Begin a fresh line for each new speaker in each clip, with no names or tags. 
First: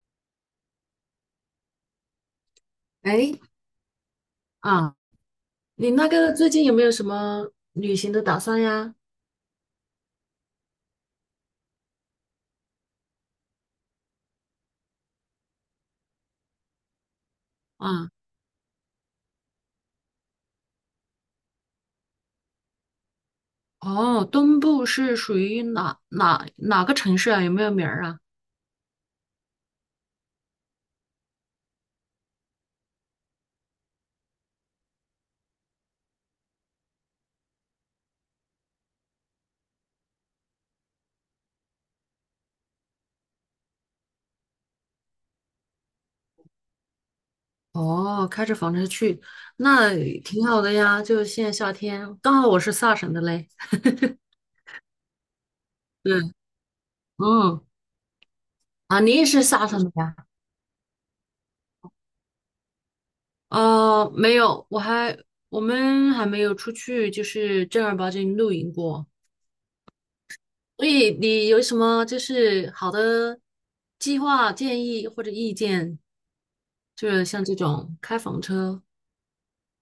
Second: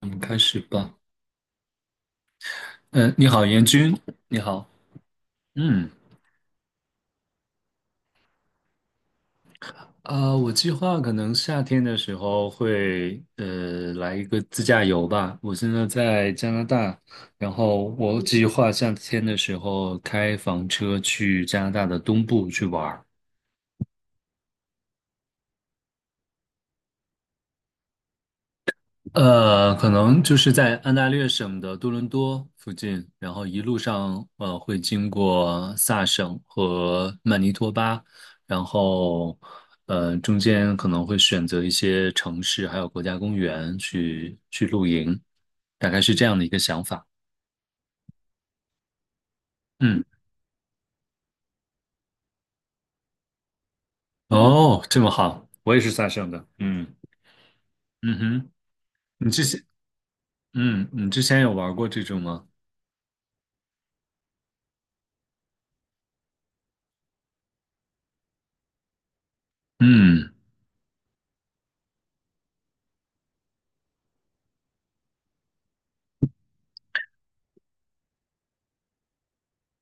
我们开始吧。嗯，你
哎
好，严军，你好。
啊，
嗯，
你那个最近有没有什么旅行的打算呀？
我计划可能夏天的时候会来一个自驾游吧。我现在在加拿大，然后
啊，
我计划夏天的时候开房车去加拿大的东部去玩儿。
哦，东部是属于哪个城市啊？有没有名儿啊？
可能就是在安大略省的多伦多附近，然后一路上会经过萨省和曼尼托巴，然后中间可能会选择一些城市还有国家公园去露营，大概是这样的一个想法。
哦，开着房车去，那
嗯，
挺好的呀。就现在夏天，刚好我是萨省的嘞。
哦，这么好，我也是萨省
对，
的。嗯
嗯，
嗯哼，
啊，你也
你
是
之前
萨省的呀？
你之前有玩过这种吗？
呃，没有，我们还没有出去，就是正儿八经露营过。
嗯。
所以你有什么就是好的计划、建议或者意见？就是像这种开房车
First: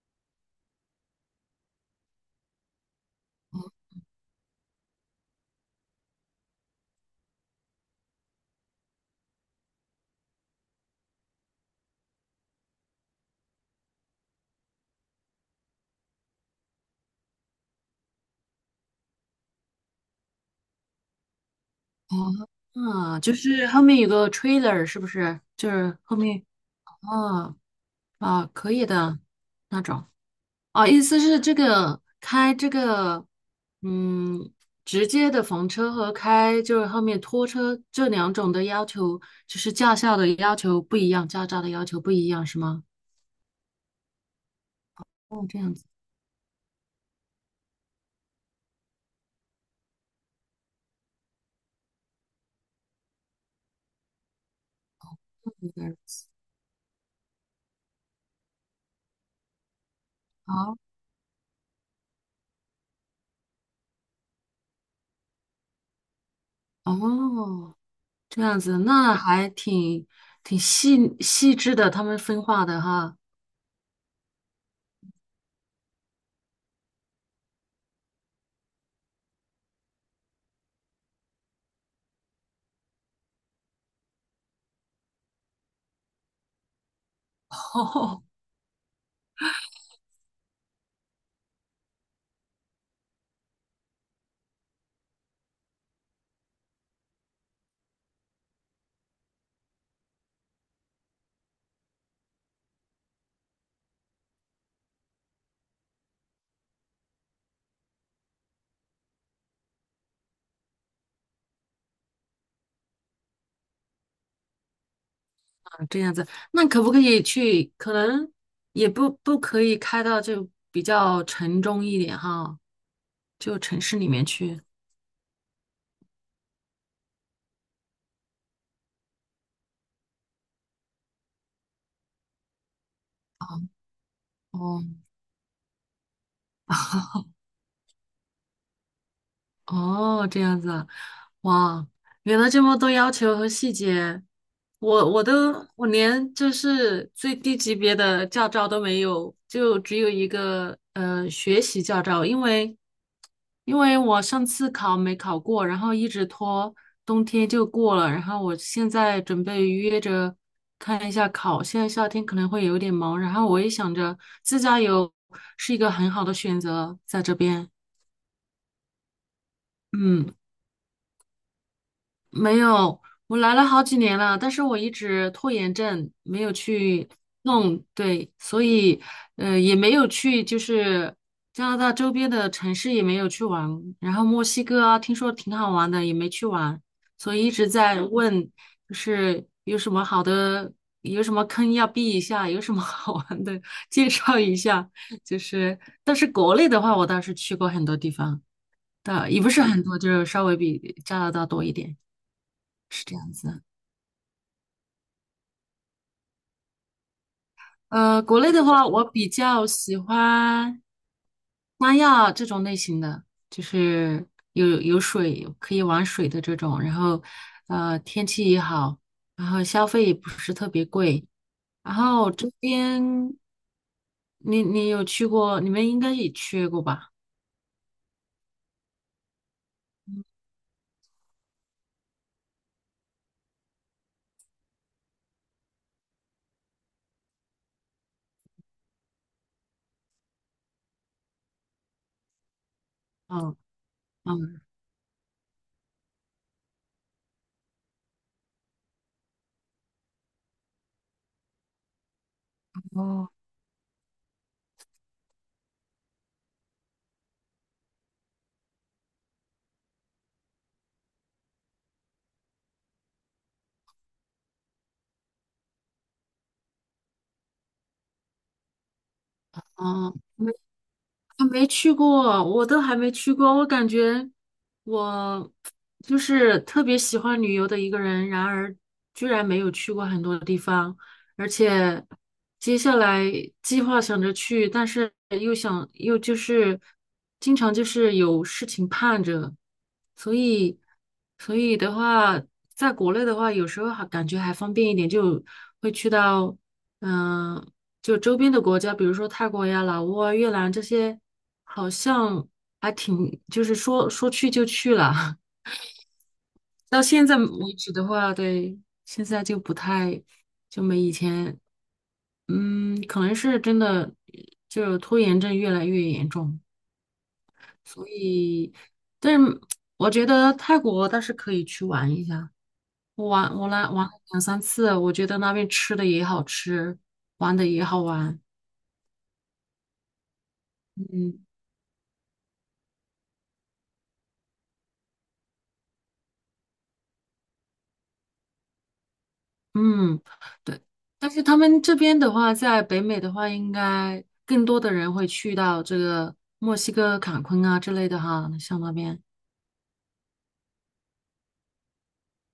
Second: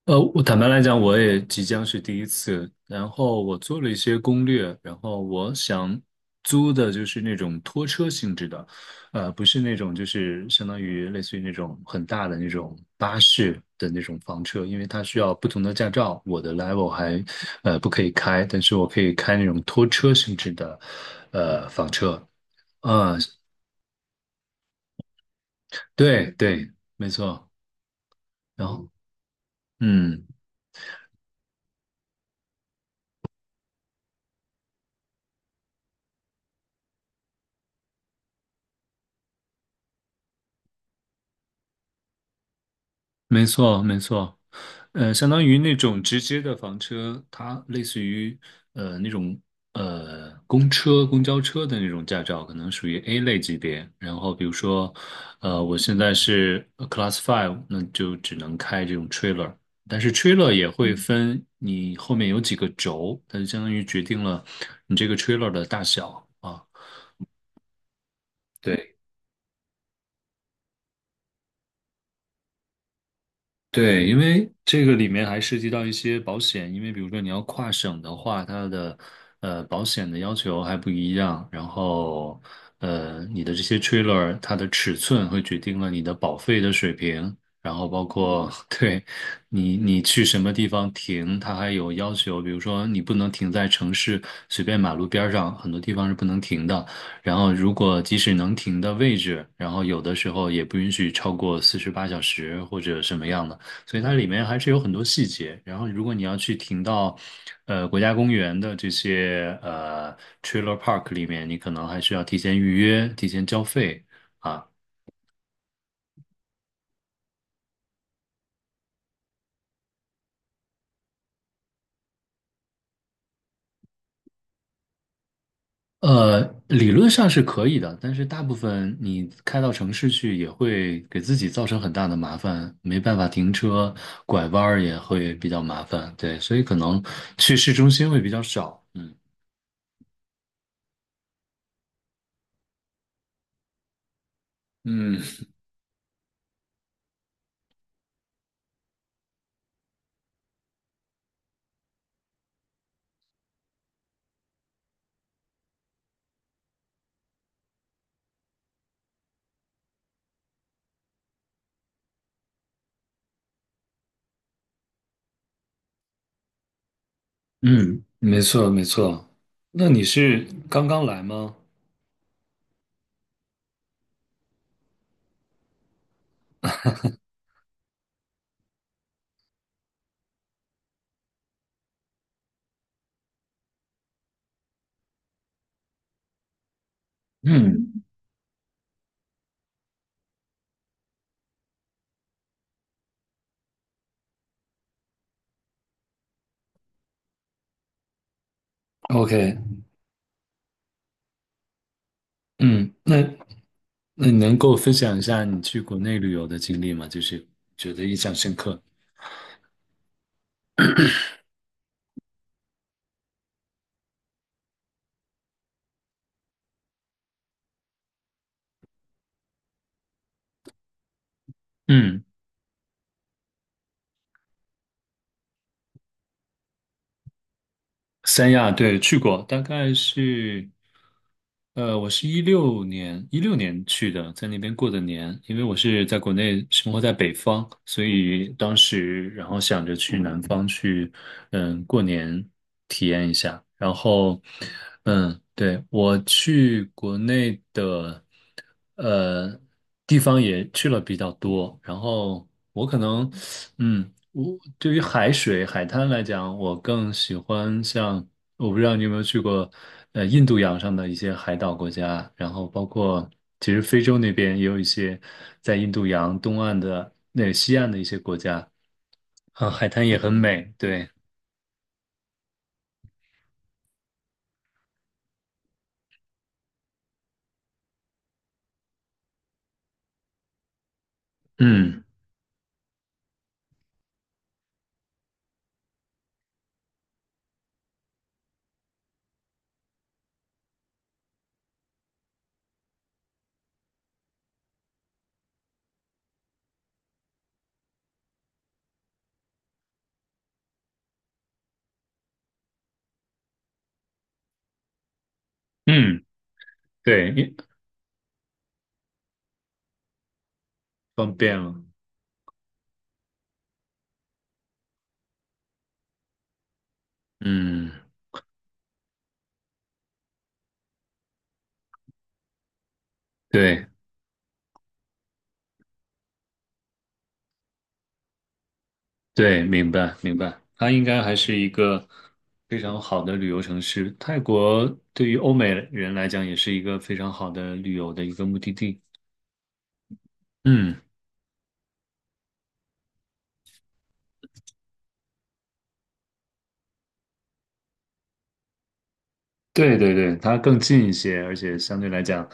我坦白来讲，我也即将是第一次。然后我做了一些攻略，然后我想租的就是那种拖车性质的，不是那种就是相当于类似于那种很大的那种巴士的那种房车，因为它需要不同的驾照，我的 level 还不可以开，但是我可以开那种拖车性质的房车。
哦，
啊，
啊，就是后面有个 trailer，是不是？就是后
对
面
对，没错。
啊啊，
然
可以
后
的那种
嗯。
啊，意思是这个开这个嗯，直接的房车和开就是后面拖车这两种的要求，就是驾校的要求不一样，驾照的要求不一样，是吗？
没错，没错，相当
哦，
于
这样
那
子
种直接的房车，它类似于那种公车、公交车的那种驾照，可能属于 A 类级别。然后比如说，
有
我
点儿
现在是Class Five,那就只能开这种 trailer。但是 trailer 也
好
会分你后面有几个轴，它就相当于决定了你这个 trailer 的大小啊。
哦，这样子
对。
那还挺细致的，他们分化的哈。
对，因为这个里面还涉及到一些保险，因为比如说你要跨省的话，它的保险的要求还不一样，然后你的这些 trailer 它的尺寸会决定了你的保费的水平，然后包
哦，
括 对你去什么地方停，它还有要求，比如说你不能停在城市随便马路边儿上，很多地方是不能停的。然后，如果即使能停的位置，然后有的时候也不允许超过48小时或者什么样的。所以它里面还是有很多细节。然后，如果你要去停到，国家公园的这些trailer park 里面，你可能还需要提前预约、提前交费啊。
啊这样子，那可不可以去？可能也不可以开到就比较城中一点哈，就城市里面去。
呃，理论上是可以的，但是大部分你开到城市去也会给自己造成很大的麻烦，没办法停车，拐弯儿也
哦，
会比较麻烦。对，所以可能 去市中心会比较少。嗯
哦，这样子啊，哇，原来这么多要求和细节，
嗯
我连就是最低级别的驾照都没有，就只有一个呃学习驾照，因为我上次考没考过，然后一直拖，冬天就过了，然后我现在准备约着看一下考，现在夏天可能会有点忙，然后我也想着自驾游是一个很好的选择，在这边，
嗯，没错没错。那你
嗯。
是刚刚来吗？
没有，我来了好几年了，但是我一直拖延症，没有去弄，对，所以呃也没有去，就是加拿大周边的城市也没有去玩，然后墨西哥啊，听说挺好玩的，也没去玩，所以一直
嗯。
在问，就是有什么好的，有什么坑要避一下，有什么 好玩的介绍一下，就是，但是国内的话，我倒是去过很多地方，但也不
OK,
是很多，就是稍微比加拿大多一点。
嗯，
是这
那
样子。
那你能够分享一下你去国内旅游的经历吗？就是觉得印
呃，
象
国内
深
的
刻。
话，我比较喜欢三亚这种类型的，就是有水可以玩水的这种，然后呃天气也好，然后消费也不是特别贵，然
嗯。
后这边你有去过，你们应该也去过吧？
三亚对去过，大概是我是一六年去的，在那边过的年，因为我是在国内生活在北方，所以当时然后想着去南方去，过年体验一
嗯
下。然后，
嗯
嗯，对，我去国内的呃地方也去了比较多，然后我可
哦，
能嗯。我对于海水、海滩来讲，我更喜欢像，我不知道你有没有去过，印度洋上的一些海岛国家，然后包括其实非洲那边也有一些在印度洋东岸的那个西岸的一些国家，啊，海滩
嗯，
也很美，对，
还没去过，我都还没去过。我感觉我就是特别喜欢旅游的一个人，然而居然没有去过很多地方，而
嗯
且接下来计划想着去，但是又想又就是经常就是有事情盼着，所以所以的话，在国内的话，有时候还感觉还方便一点，就会去到。嗯。就周边的国家，比如说泰国呀、老挝啊、越南这些，好像还挺，就是说说去就去了。
嗯，
到现
对，
在
因
为止的话，对，现在就不太，就没以
方便
前，
了，
嗯，可能是真的，就拖延症越来越严重，
嗯，
所以，但是我觉得泰国倒是可以去玩一下。我来
对。
玩了两三次，我觉得那边吃的也好吃，玩的也好玩，
对，明白明白，它应该还
嗯。
是一个非常好的旅游城市。泰国对于欧美人来讲，也是一个非常好的旅游的一个目的地。
嗯，对，
嗯，
但是他们这边的话，在北美的话，应该更多的人会去到这个墨西哥坎昆啊之类的哈，像那边
对对对，它更近一些，而且相对来讲，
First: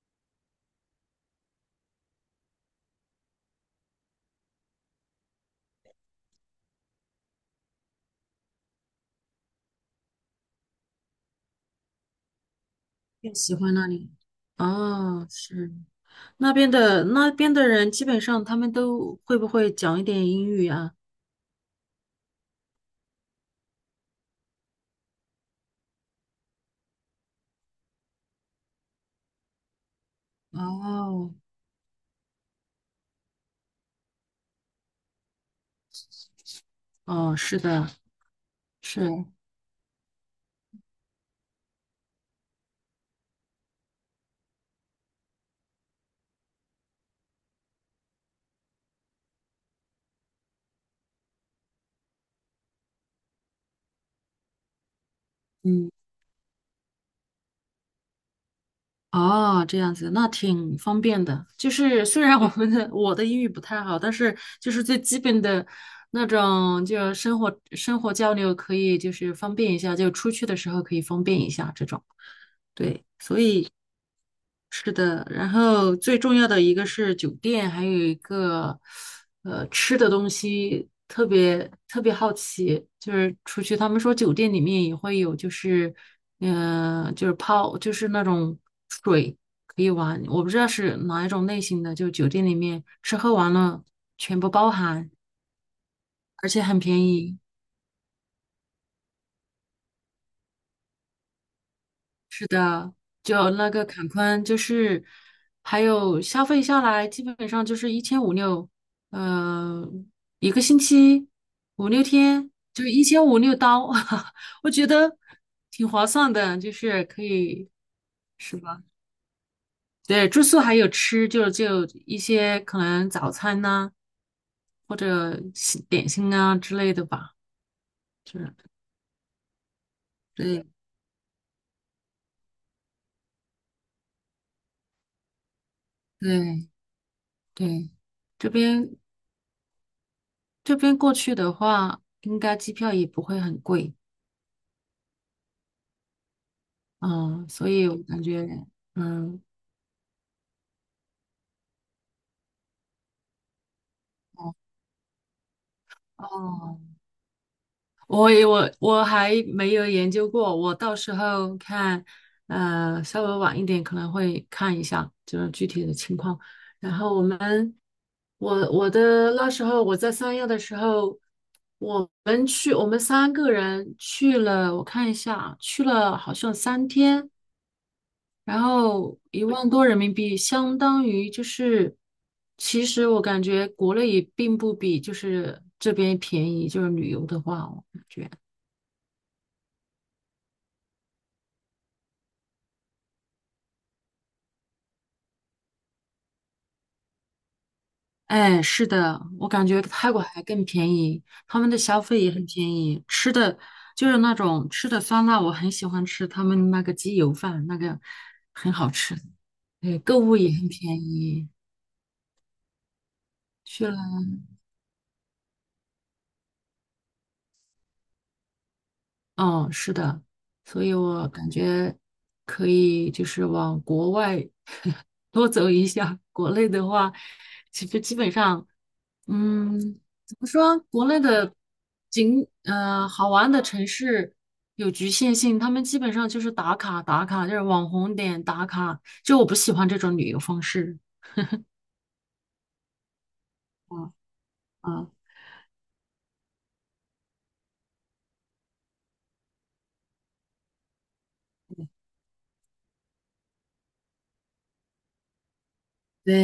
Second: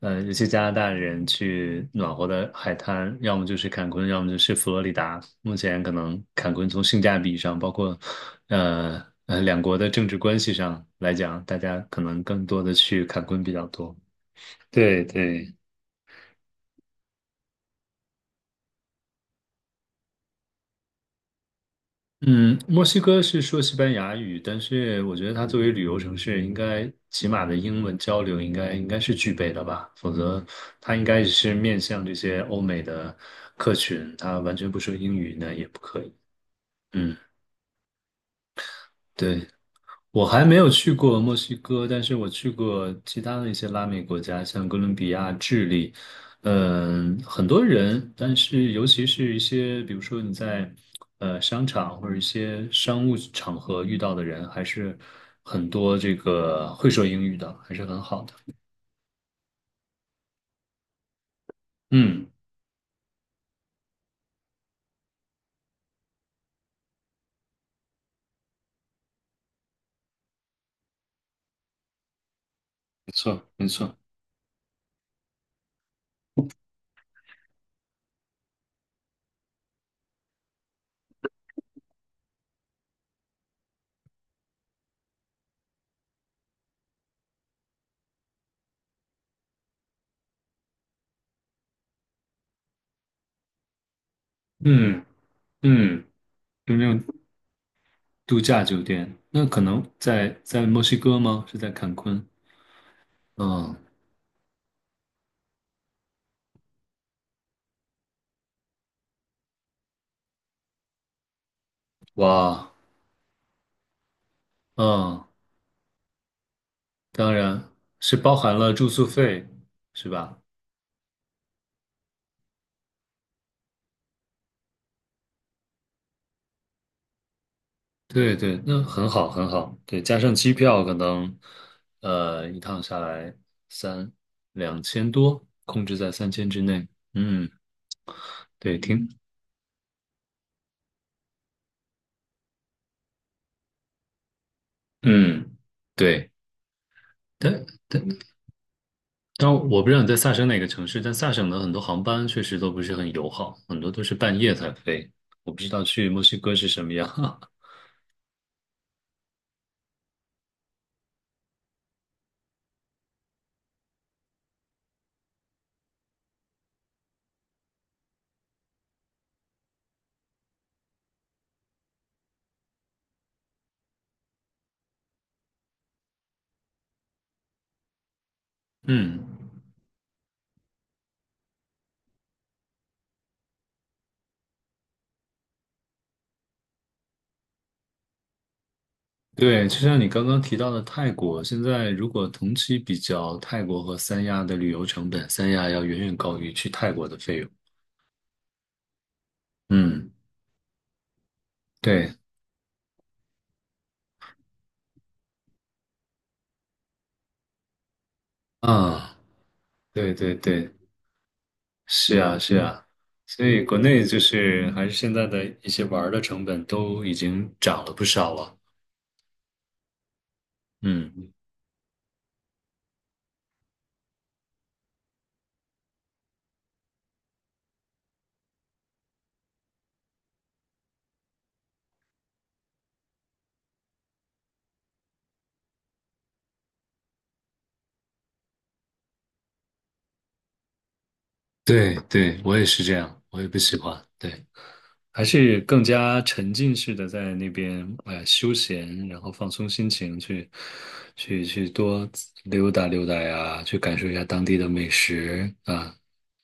尤其加拿大人去暖和的海滩，要么就是坎昆，要么就是佛罗里达。目前可能坎昆从性价比上，包括两国的政治关系上来讲，大家可能更多的去坎
更
昆比
喜
较
欢那
多。
里。
对
哦，
对。
是那边的人，基本上他们都会不会讲一点英语啊？
嗯，墨西哥是说西班牙语，但是我觉得它作为旅游城市，应该起码的英文交流应该是具备的吧，否则它应该
哦，
是面向这些欧美的客群，它完全不说英语那也不可以。嗯，
哦，是的，是，
对。我还没有去过墨西哥，但是我去过其他的一些拉美国家，像哥伦比亚、智利，很多人，但是尤其是一些，比如说你在商场或者一些商务场合遇到的人，还是很
嗯。
多这个会说英语的，还是很好的。
哦，这样子，那挺方便的。就是虽
嗯，
然我的英语不太好，但是就是最基本的那种，就生活交流可以就是方便一下，就出去的时候可以方便一下这种。对。
没错，没错。
是的，然后最重要的一个是酒店，还有一个呃吃的东西，特别特别好奇，就是出去他们说酒店里面也会有，就是嗯、呃就是泡就是那种水可以玩，我不知道是哪一种类型的，就酒店里面吃喝玩乐全部包
嗯
含，
嗯，
而且
就
很
那种
便宜。
度假酒店，那可能在墨西哥吗？是在坎昆？
是的，就那
嗯，
个坎昆，就是还有消费下来，基本上就是一千五六，呃，一个星期五六天，
哇，
就一千五六刀，我觉得
嗯。
挺划算的，就是可
当
以，
然是包含
是
了
吧？
住宿费，是
对，
吧？
住宿还有吃，就一些可能早餐呐、或者西点心啊之类的吧，
对
就是
对，那很好很好。对，加上机
对
票，可能一趟下来三两千多，控制在3000之
对
内。嗯，
对，这
对，
边
听。
这边过去的话，应该机票也不会很贵，
嗯对，
嗯，
但
所以我
但
感觉，嗯，
但我不知道你在萨省哪个城市，但萨省的很多航班确实都不是很友好，很多都是半夜
哦，
才飞。我不知道去墨西哥是什么
哦
样。
我也我我还没有研究过，我到时候看，呃，稍微晚一点可能会看一下，就是具体的情况。然后我们，我我的那时候我在三亚的时候，我们去，我们三个人去了，我看一下啊，去了好像3天。然 后
嗯
1万多人民币相当于就是，其实我感觉国内也并不比就是这边便宜，就是旅游的话，我感觉，
对，就像你刚刚提到的泰国，现在如果同期比较，泰国和三亚的旅游成本，三亚要远远高于去泰国的费用。
哎，是的，我感觉泰
嗯，
国还更便宜，他们的消
对，
费也很便宜，吃的就是那种吃的酸辣，我很喜欢吃他们那个鸡油饭，那个很好吃，
啊，
对，
对
购
对
物也很
对，
便宜，
是啊是啊，所以国
去了，
内就是还是现在的一些玩儿的成本都已经涨了不少了。
嗯，是的，所以我
嗯，
感觉可以就是往国外。多走一下。国内的话，其实基本上，嗯，怎么说？国内的景，呃，好玩的城市有局限性，他们基本上就是打卡打卡，就是网红点打卡。就我不喜欢这种旅游方式。
对对，我也是这样，我也不喜欢。
啊
对。
啊，
还是更加沉浸式的在那边，哎，休闲，然后放松心情，去多溜达溜达呀，去感受一下当地的美食啊，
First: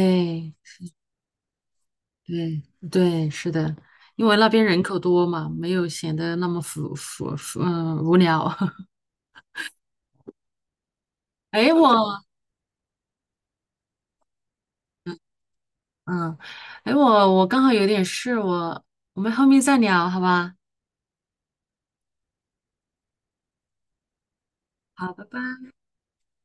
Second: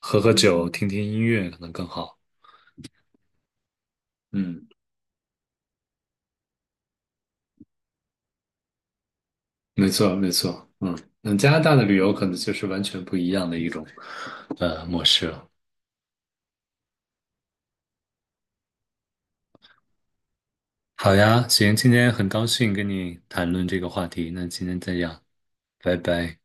喝喝酒，听听音乐可能更好。
对对，是的，因为那边
嗯，
人口多嘛，没有显得那么浮，嗯，无聊。
没错，没错。嗯，那加拿
哎，
大的旅游
我，
可能就是完全不一样的一种模式了。
嗯，哎，我刚好有点事，我们后面再聊，好吧？
好呀，行，今天很高兴跟你谈论这个话题，那今天这
好，
样，
拜拜。
拜拜。